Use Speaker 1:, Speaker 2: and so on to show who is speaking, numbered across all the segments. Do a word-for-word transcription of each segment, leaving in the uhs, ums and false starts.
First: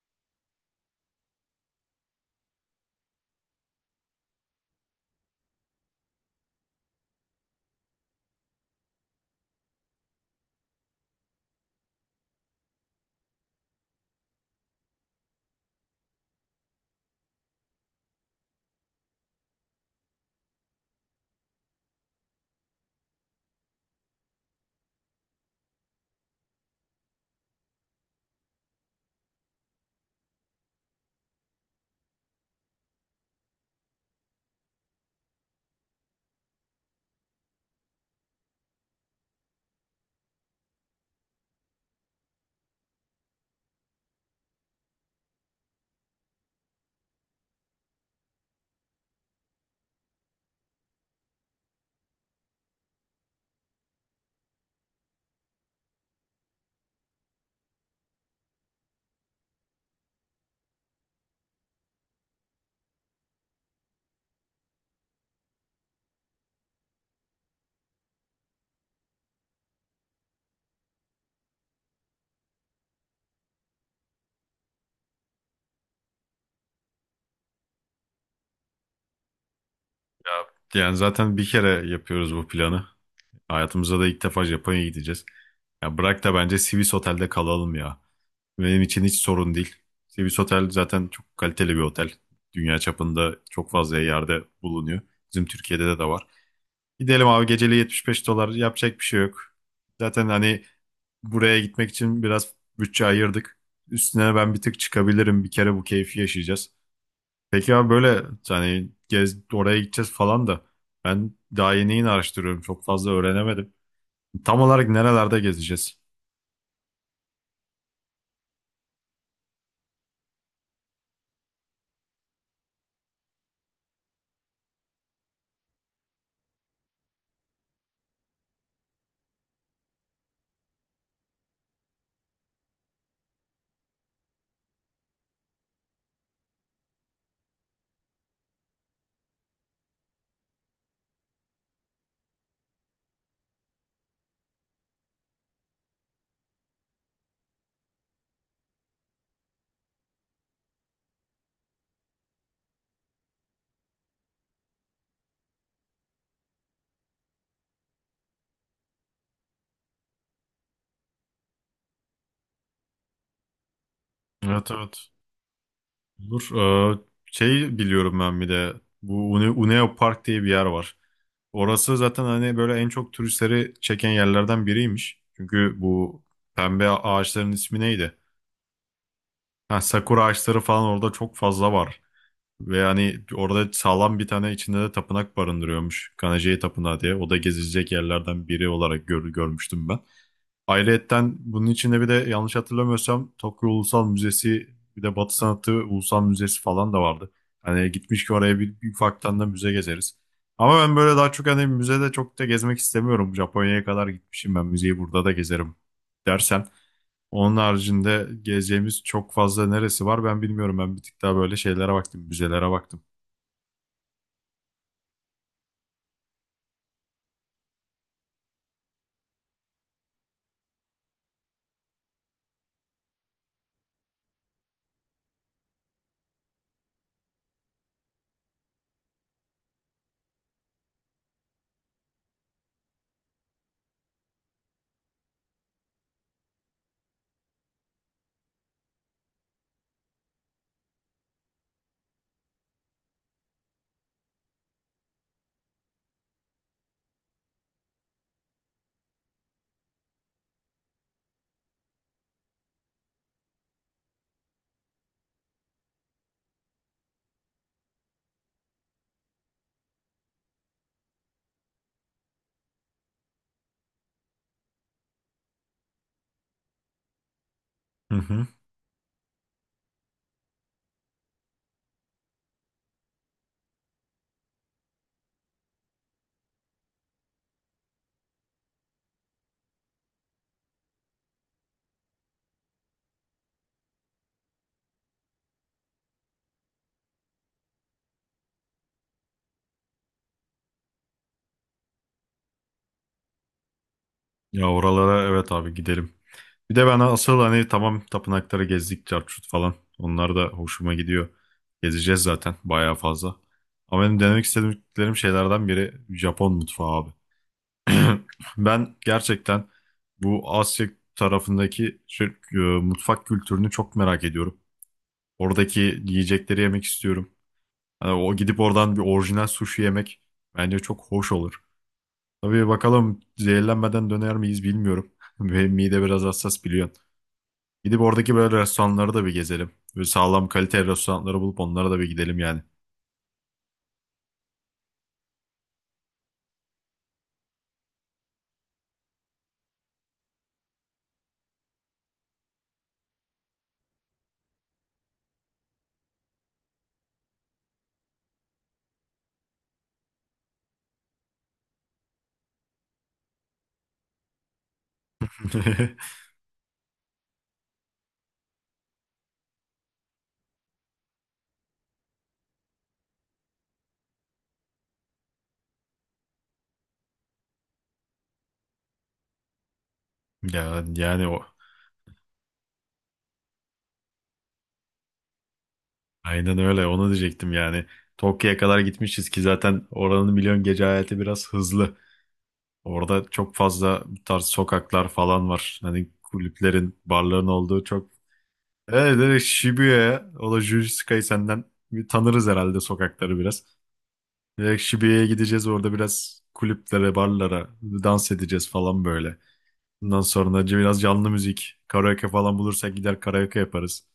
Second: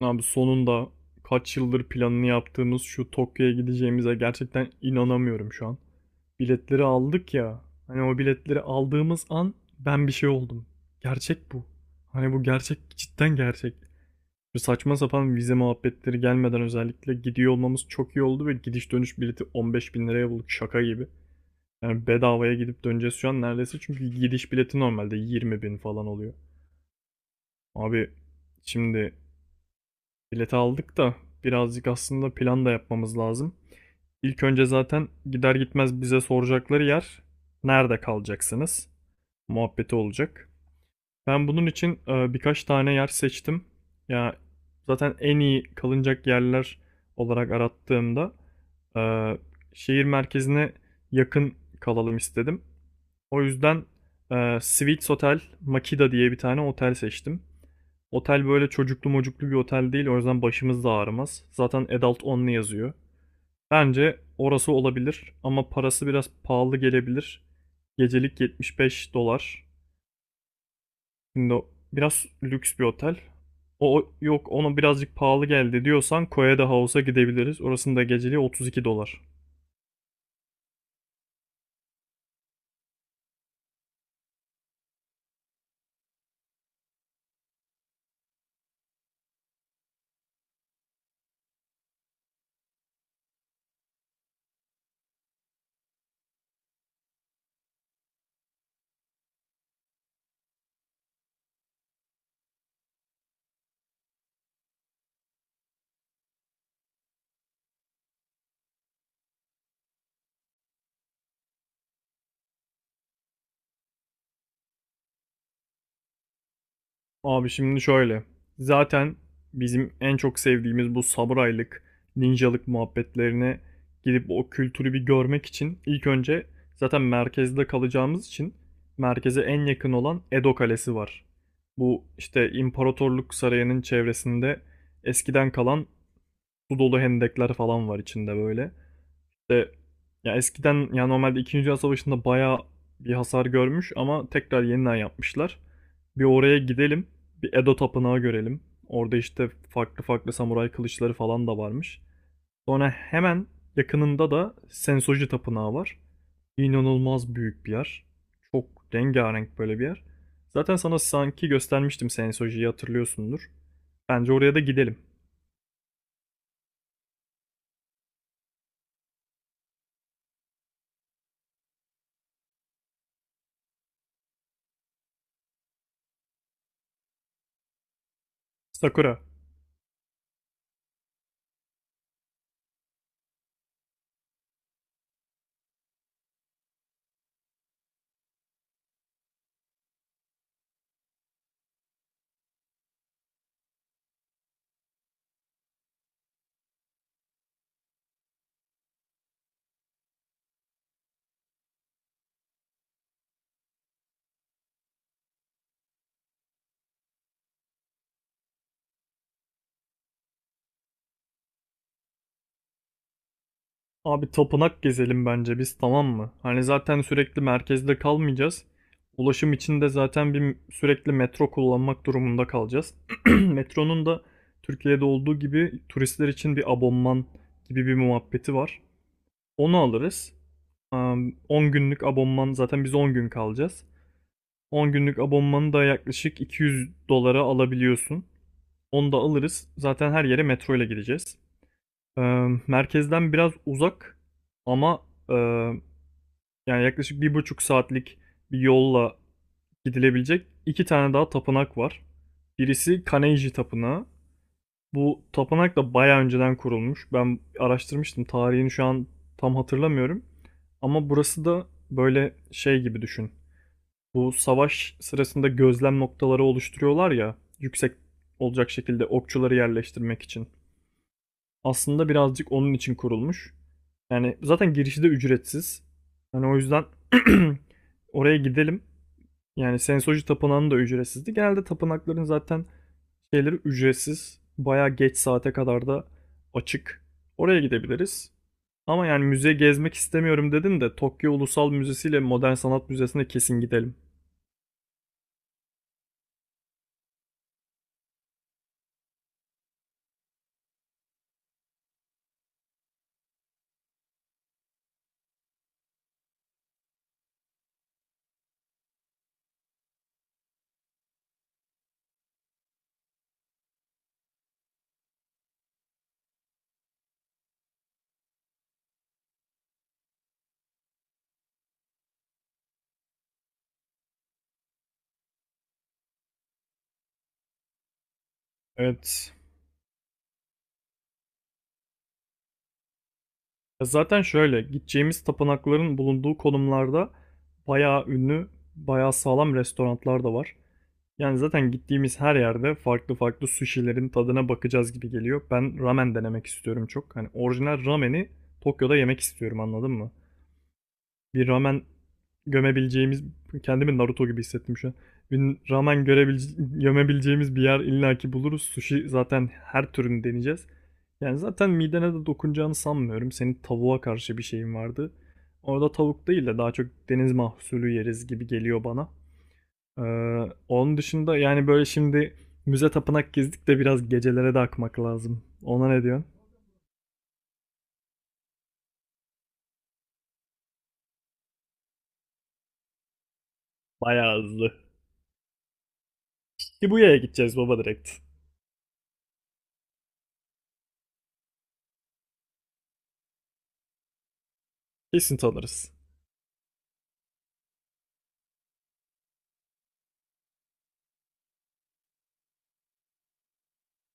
Speaker 1: Abi sonunda kaç yıldır planını yaptığımız şu Tokyo'ya gideceğimize gerçekten inanamıyorum şu an. Biletleri aldık ya. Hani o biletleri aldığımız an ben bir şey oldum. Gerçek bu. Hani bu gerçek cidden gerçek. Şu saçma sapan vize muhabbetleri gelmeden özellikle gidiyor olmamız çok iyi oldu ve gidiş dönüş bileti on beş bin liraya bulduk şaka gibi. Yani bedavaya gidip döneceğiz şu an neredeyse çünkü gidiş bileti normalde yirmi bin falan oluyor. Abi şimdi bileti aldık da birazcık aslında plan da yapmamız lazım. İlk önce zaten gider gitmez bize soracakları yer nerede kalacaksınız muhabbeti olacak. Ben bunun için e, birkaç tane yer seçtim. Ya zaten en iyi kalınacak yerler olarak arattığımda e, şehir merkezine yakın kalalım istedim. O yüzden e, Sweets Hotel Makida diye bir tane otel seçtim. Otel böyle çocuklu mocuklu bir otel değil. O yüzden başımız da ağrımaz. Zaten adult only yazıyor. Bence orası olabilir ama parası biraz pahalı gelebilir. Gecelik yetmiş beş dolar. Şimdi biraz lüks bir otel. O yok ona birazcık pahalı geldi diyorsan Koya da House'a gidebiliriz. Orasının da geceliği otuz iki dolar.
Speaker 2: Yani zaten bir kere yapıyoruz bu planı. Hayatımızda da ilk defa Japonya'ya gideceğiz. Ya bırak da bence Swiss Otel'de kalalım ya. Benim için hiç sorun değil. Swiss Otel zaten çok kaliteli bir otel. Dünya çapında çok fazla yerde bulunuyor. Bizim Türkiye'de de de var. Gidelim abi, geceliği yetmiş beş dolar, yapacak bir şey yok. Zaten hani buraya gitmek için biraz bütçe ayırdık. Üstüne ben bir tık çıkabilirim. Bir kere bu keyfi yaşayacağız. Peki abi, böyle hani gez, oraya gideceğiz falan da ben daha yeni yeni araştırıyorum. Çok fazla öğrenemedim. Tam olarak nerelerde gezeceğiz?
Speaker 1: Abi şimdi şöyle. Zaten bizim en çok sevdiğimiz bu samuraylık, ninjalık muhabbetlerine gidip o kültürü bir görmek için ilk önce zaten merkezde kalacağımız için merkeze en yakın olan Edo Kalesi var. Bu işte imparatorluk sarayının çevresinde eskiden kalan su dolu hendekler falan var içinde böyle de ya eskiden ya normalde ikinci. Dünya Savaşı'nda bayağı bir hasar görmüş ama tekrar yeniden yapmışlar. Bir oraya gidelim. Bir Edo Tapınağı görelim. Orada işte farklı farklı samuray kılıçları falan da varmış. Sonra hemen yakınında da Sensoji Tapınağı var. İnanılmaz büyük bir yer. Çok rengarenk böyle bir yer. Zaten sana sanki göstermiştim Sensoji'yi hatırlıyorsundur. Bence oraya da
Speaker 2: Evet,
Speaker 1: gidelim.
Speaker 2: evet. Olur. Ee, Şey, biliyorum ben bir de bu Une- Uneo Park diye bir yer var. Orası zaten hani böyle en çok turistleri çeken yerlerden biriymiş. Çünkü bu pembe ağaçların ismi neydi?
Speaker 1: Sakura.
Speaker 2: Ha, sakura ağaçları falan orada çok fazla var. Ve hani orada sağlam bir tane, içinde de tapınak barındırıyormuş. Kanajayi Tapınağı diye. O da gezilecek yerlerden biri olarak gör- görmüştüm ben. Ayrıyetten bunun içinde bir de, yanlış hatırlamıyorsam, Tokyo Ulusal Müzesi, bir de Batı Sanatı Ulusal Müzesi falan da vardı. Hani gitmiş ki oraya, bir, bir ufaktan da müze gezeriz. Ama ben böyle daha çok hani müzede çok da gezmek istemiyorum. Japonya'ya kadar gitmişim ben, müzeyi burada da gezerim dersen. Onun haricinde gezeceğimiz çok fazla neresi var ben bilmiyorum. Ben bir tık daha böyle şeylere baktım, müzelere baktım.
Speaker 1: Abi tapınak gezelim bence biz, tamam mı? Hani zaten sürekli merkezde kalmayacağız. Ulaşım için de zaten bir sürekli metro kullanmak durumunda kalacağız. Metronun da Türkiye'de olduğu gibi turistler için bir abonman gibi bir muhabbeti var. Onu alırız. Am, on günlük abonman, zaten biz on gün kalacağız. on günlük abonmanı da yaklaşık iki yüz dolara alabiliyorsun. Onu da alırız. Zaten her yere metro ile gideceğiz. Am, merkezden biraz uzak ama ee, yani yaklaşık bir buçuk saatlik bir yolla gidilebilecek iki tane daha tapınak var. Birisi Kaneiji Tapınağı. Bu tapınak da bayağı önceden kurulmuş. Ben araştırmıştım. Tarihini şu an tam hatırlamıyorum. Ama burası da böyle şey gibi düşün. Bu savaş sırasında gözlem noktaları oluşturuyorlar ya. Yüksek
Speaker 2: Hı hı.
Speaker 1: olacak şekilde okçuları yerleştirmek için aslında birazcık onun için kurulmuş. Yani zaten girişi de ücretsiz. Hani o yüzden oraya gidelim. Yani Sensoji Tapınağı'nın da ücretsizdi. Genelde tapınakların zaten şeyleri ücretsiz. Bayağı geç saate kadar da açık. Oraya gidebiliriz. Ama yani müze gezmek istemiyorum dedin de Tokyo Ulusal Müzesi ile Modern Sanat Müzesi'ne kesin gidelim.
Speaker 2: Ya oralara, evet abi, gidelim. Bir de ben asıl hani, tamam, tapınakları gezdik çarçurt falan. Onlar da hoşuma gidiyor. Gezeceğiz zaten bayağı fazla. Ama benim denemek istediklerim şeylerden biri Japon mutfağı abi. Ben gerçekten bu Asya tarafındaki şey, e, mutfak kültürünü çok merak ediyorum. Oradaki yiyecekleri yemek istiyorum. Hani o gidip oradan bir orijinal sushi yemek bence çok hoş olur. Tabii bakalım, zehirlenmeden döner miyiz bilmiyorum. Benim mide biraz hassas, biliyorsun. Gidip oradaki böyle restoranları da
Speaker 1: Evet.
Speaker 2: bir gezelim. Böyle sağlam kalite restoranları bulup onlara da bir gidelim yani.
Speaker 1: Zaten şöyle gideceğimiz tapınakların bulunduğu konumlarda bayağı ünlü, bayağı sağlam restoranlar da var. Yani zaten gittiğimiz her yerde farklı farklı sushi'lerin tadına bakacağız gibi geliyor. Ben ramen denemek istiyorum çok. Hani orijinal rameni Tokyo'da yemek istiyorum, anladın mı? Bir ramen gömebileceğimiz, kendimi Naruto gibi hissettim şu an. Bir ramen görebilece- gömebileceğimiz bir yer illaki buluruz. Sushi zaten her türünü deneyeceğiz. Yani zaten midene de dokunacağını sanmıyorum. Senin tavuğa karşı bir şeyin vardı. Orada tavuk değil de daha çok deniz mahsulü yeriz gibi geliyor bana. Ee,
Speaker 2: Ya,
Speaker 1: onun
Speaker 2: yani
Speaker 1: dışında
Speaker 2: o,
Speaker 1: yani böyle şimdi müze tapınak gezdik de biraz gecelere de akmak lazım. Ona ne diyorsun?
Speaker 2: aynen öyle, onu diyecektim yani. Tokyo'ya kadar gitmişiz ki, zaten oranın milyon gece hayatı biraz hızlı. Orada çok fazla bu
Speaker 1: Bayağı
Speaker 2: tarz
Speaker 1: hızlı.
Speaker 2: sokaklar falan var. Hani kulüplerin,
Speaker 1: Ibuya'ya
Speaker 2: barların
Speaker 1: gideceğiz baba,
Speaker 2: olduğu çok.
Speaker 1: direkt.
Speaker 2: Evet, evet, Shibuya'ya, o da Jujutsu Kaisen senden bir tanırız herhalde sokakları biraz. Direkt Şibiye'ye
Speaker 1: Kesin
Speaker 2: gideceğiz, orada
Speaker 1: tanırız.
Speaker 2: biraz kulüplere, barlara, dans edeceğiz falan böyle. Bundan sonra biraz canlı müzik, karaoke falan bulursak gider karaoke yaparız.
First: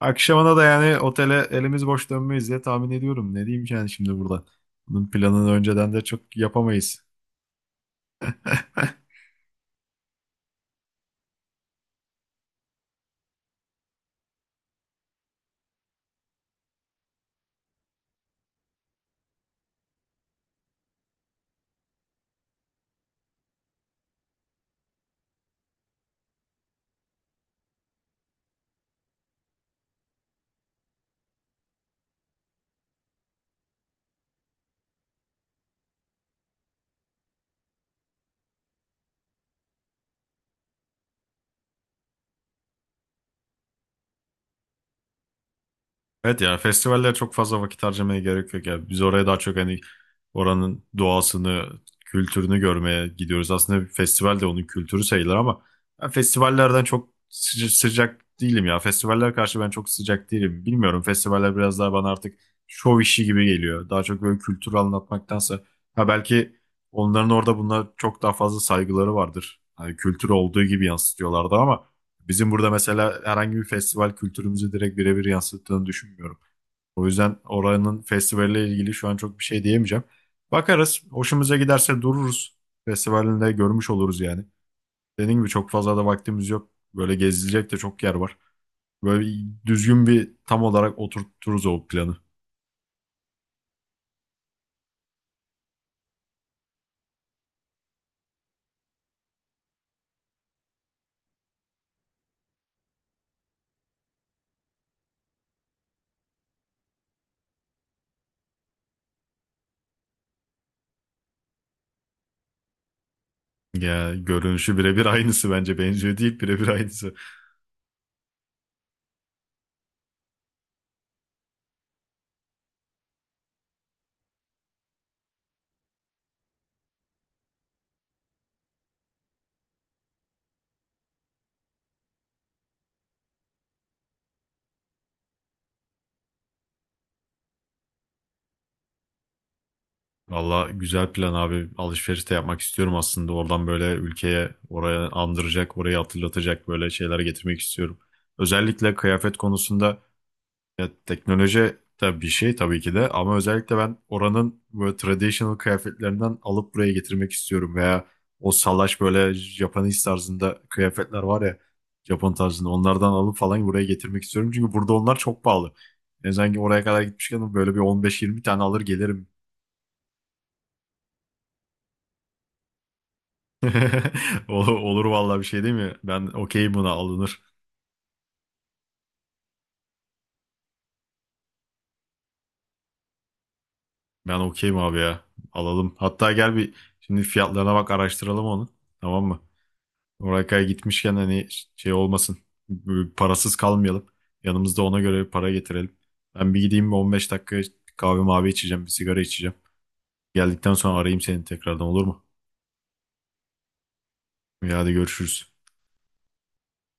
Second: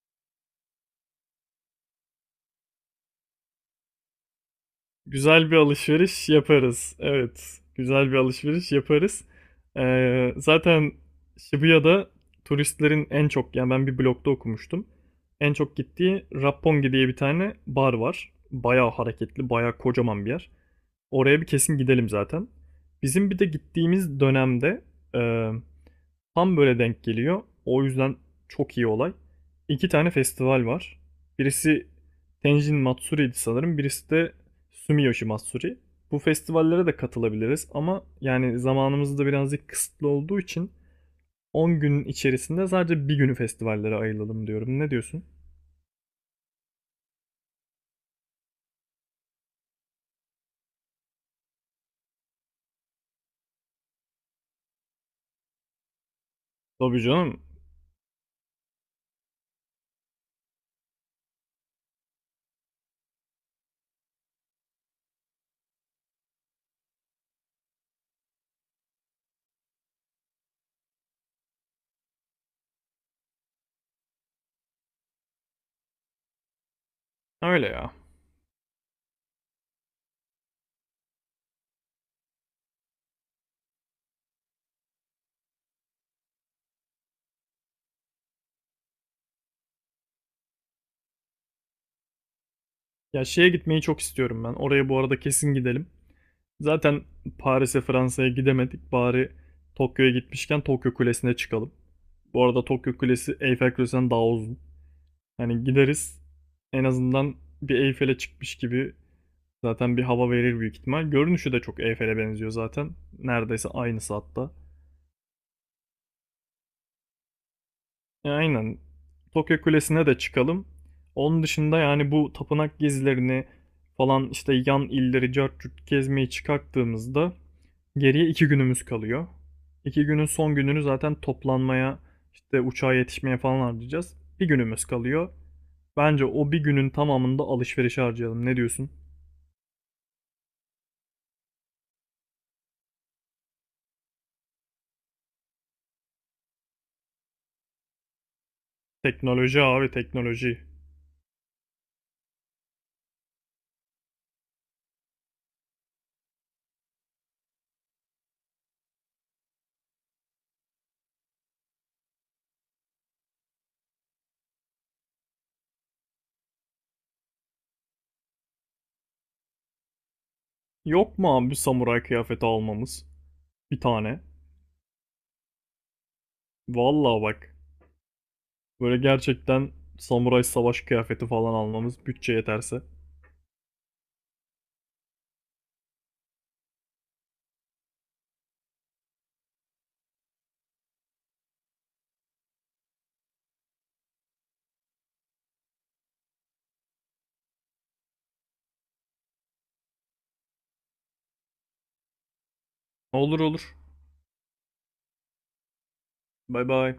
Speaker 2: Akşamına da yani otele elimiz boş dönmeyiz diye tahmin ediyorum. Ne diyeyim ki yani şimdi burada? Bunun planını
Speaker 1: Güzel bir
Speaker 2: önceden de
Speaker 1: alışveriş
Speaker 2: çok
Speaker 1: yaparız.
Speaker 2: yapamayız.
Speaker 1: Evet. Güzel bir alışveriş yaparız. Ee, zaten Shibuya'da turistlerin en çok, yani ben bir blogda okumuştum. En çok gittiği Roppongi diye bir tane bar var. Bayağı hareketli, bayağı kocaman bir yer. Oraya bir kesin gidelim zaten. Bizim bir de gittiğimiz dönemde e, tam böyle denk geliyor. O yüzden çok iyi olay. İki tane festival var. Birisi Tenjin Matsuri'ydi sanırım. Birisi de Sumiyoshi Matsuri. Bu festivallere de katılabiliriz ama yani zamanımız da birazcık kısıtlı olduğu için on günün içerisinde sadece bir günü festivallere ayıralım diyorum. Ne diyorsun?
Speaker 2: Evet ya, festivallere çok fazla vakit harcamaya gerek yok ya. Biz oraya daha çok hani oranın doğasını, kültürünü görmeye gidiyoruz. Aslında bir festival de onun kültürü sayılır ama ben festivallerden
Speaker 1: Tabii
Speaker 2: çok
Speaker 1: canım.
Speaker 2: sıca- sıcak değilim ya. Festivaller karşı ben çok sıcak değilim. Bilmiyorum, festivaller biraz daha bana artık şov işi gibi geliyor. Daha çok böyle kültürü anlatmaktansa, ha belki onların orada buna çok daha fazla saygıları vardır. Hani kültür olduğu gibi yansıtıyorlardı ama bizim burada mesela herhangi bir festival kültürümüzü direkt birebir yansıttığını düşünmüyorum. O yüzden
Speaker 1: Öyle ya.
Speaker 2: oranın festivalle ilgili şu an çok bir şey diyemeyeceğim. Bakarız. Hoşumuza giderse dururuz. Festivalinde görmüş oluruz yani. Dediğim gibi, çok fazla da vaktimiz yok. Böyle gezilecek de çok yer var. Böyle düzgün, bir tam olarak oturturuz o planı.
Speaker 1: Ya şeye gitmeyi çok istiyorum ben. Oraya bu arada kesin gidelim. Zaten Paris'e, Fransa'ya gidemedik. Bari Tokyo'ya gitmişken Tokyo Kulesi'ne çıkalım. Bu arada Tokyo Kulesi Eyfel Kulesi'nden daha uzun. Hani gideriz en azından bir Eyfel'e çıkmış gibi zaten bir hava verir büyük ihtimal. Görünüşü de çok Eyfel'e benziyor zaten. Neredeyse aynısı
Speaker 2: Ya,
Speaker 1: hatta.
Speaker 2: görünüşü birebir aynısı bence. Benziyor değil, birebir aynısı.
Speaker 1: Ya aynen. Tokyo Kulesi'ne de çıkalım. Onun dışında yani bu tapınak gezilerini falan işte yan illeri cart curt gezmeyi çıkarttığımızda geriye iki günümüz kalıyor. İki günün son gününü zaten toplanmaya işte uçağa yetişmeye falan harcayacağız. Bir günümüz kalıyor. Bence o bir günün tamamında alışveriş harcayalım. Ne diyorsun?
Speaker 2: Valla güzel plan abi. Alışveriş de yapmak istiyorum aslında. Oradan böyle ülkeye, oraya andıracak, orayı hatırlatacak böyle şeyler getirmek istiyorum. Özellikle kıyafet
Speaker 1: Teknoloji abi,
Speaker 2: konusunda,
Speaker 1: teknoloji.
Speaker 2: ya, teknoloji de bir şey tabii ki de, ama özellikle ben oranın böyle traditional kıyafetlerinden alıp buraya getirmek istiyorum, veya o salaş böyle Japanese tarzında kıyafetler var ya, Japon tarzında, onlardan alıp falan buraya getirmek istiyorum. Çünkü burada onlar çok pahalı. Yani sanki oraya kadar gitmişken böyle bir on beş yirmi tane alır gelirim.
Speaker 1: Yok mu abi samuray kıyafeti almamız? Bir tane.
Speaker 2: Ol- Olur vallahi, bir şey değil mi? Ben okeyim, buna
Speaker 1: Vallahi
Speaker 2: alınır.
Speaker 1: bak. Böyle gerçekten samuray savaş kıyafeti falan almamız, bütçe yeterse.
Speaker 2: Ben okeyim abi ya. Alalım. Hatta gel bir, şimdi fiyatlarına bak, araştıralım onu. Tamam mı? Oraya gitmişken hani şey olmasın. Böyle parasız kalmayalım. Yanımızda ona göre para getirelim. Ben bir gideyim, bir on beş dakika kahve mavi içeceğim. Bir sigara içeceğim. Geldikten sonra arayayım seni tekrardan, olur mu?
Speaker 1: Olur olur.
Speaker 2: Ya hadi, görüşürüz.
Speaker 1: Bay bay.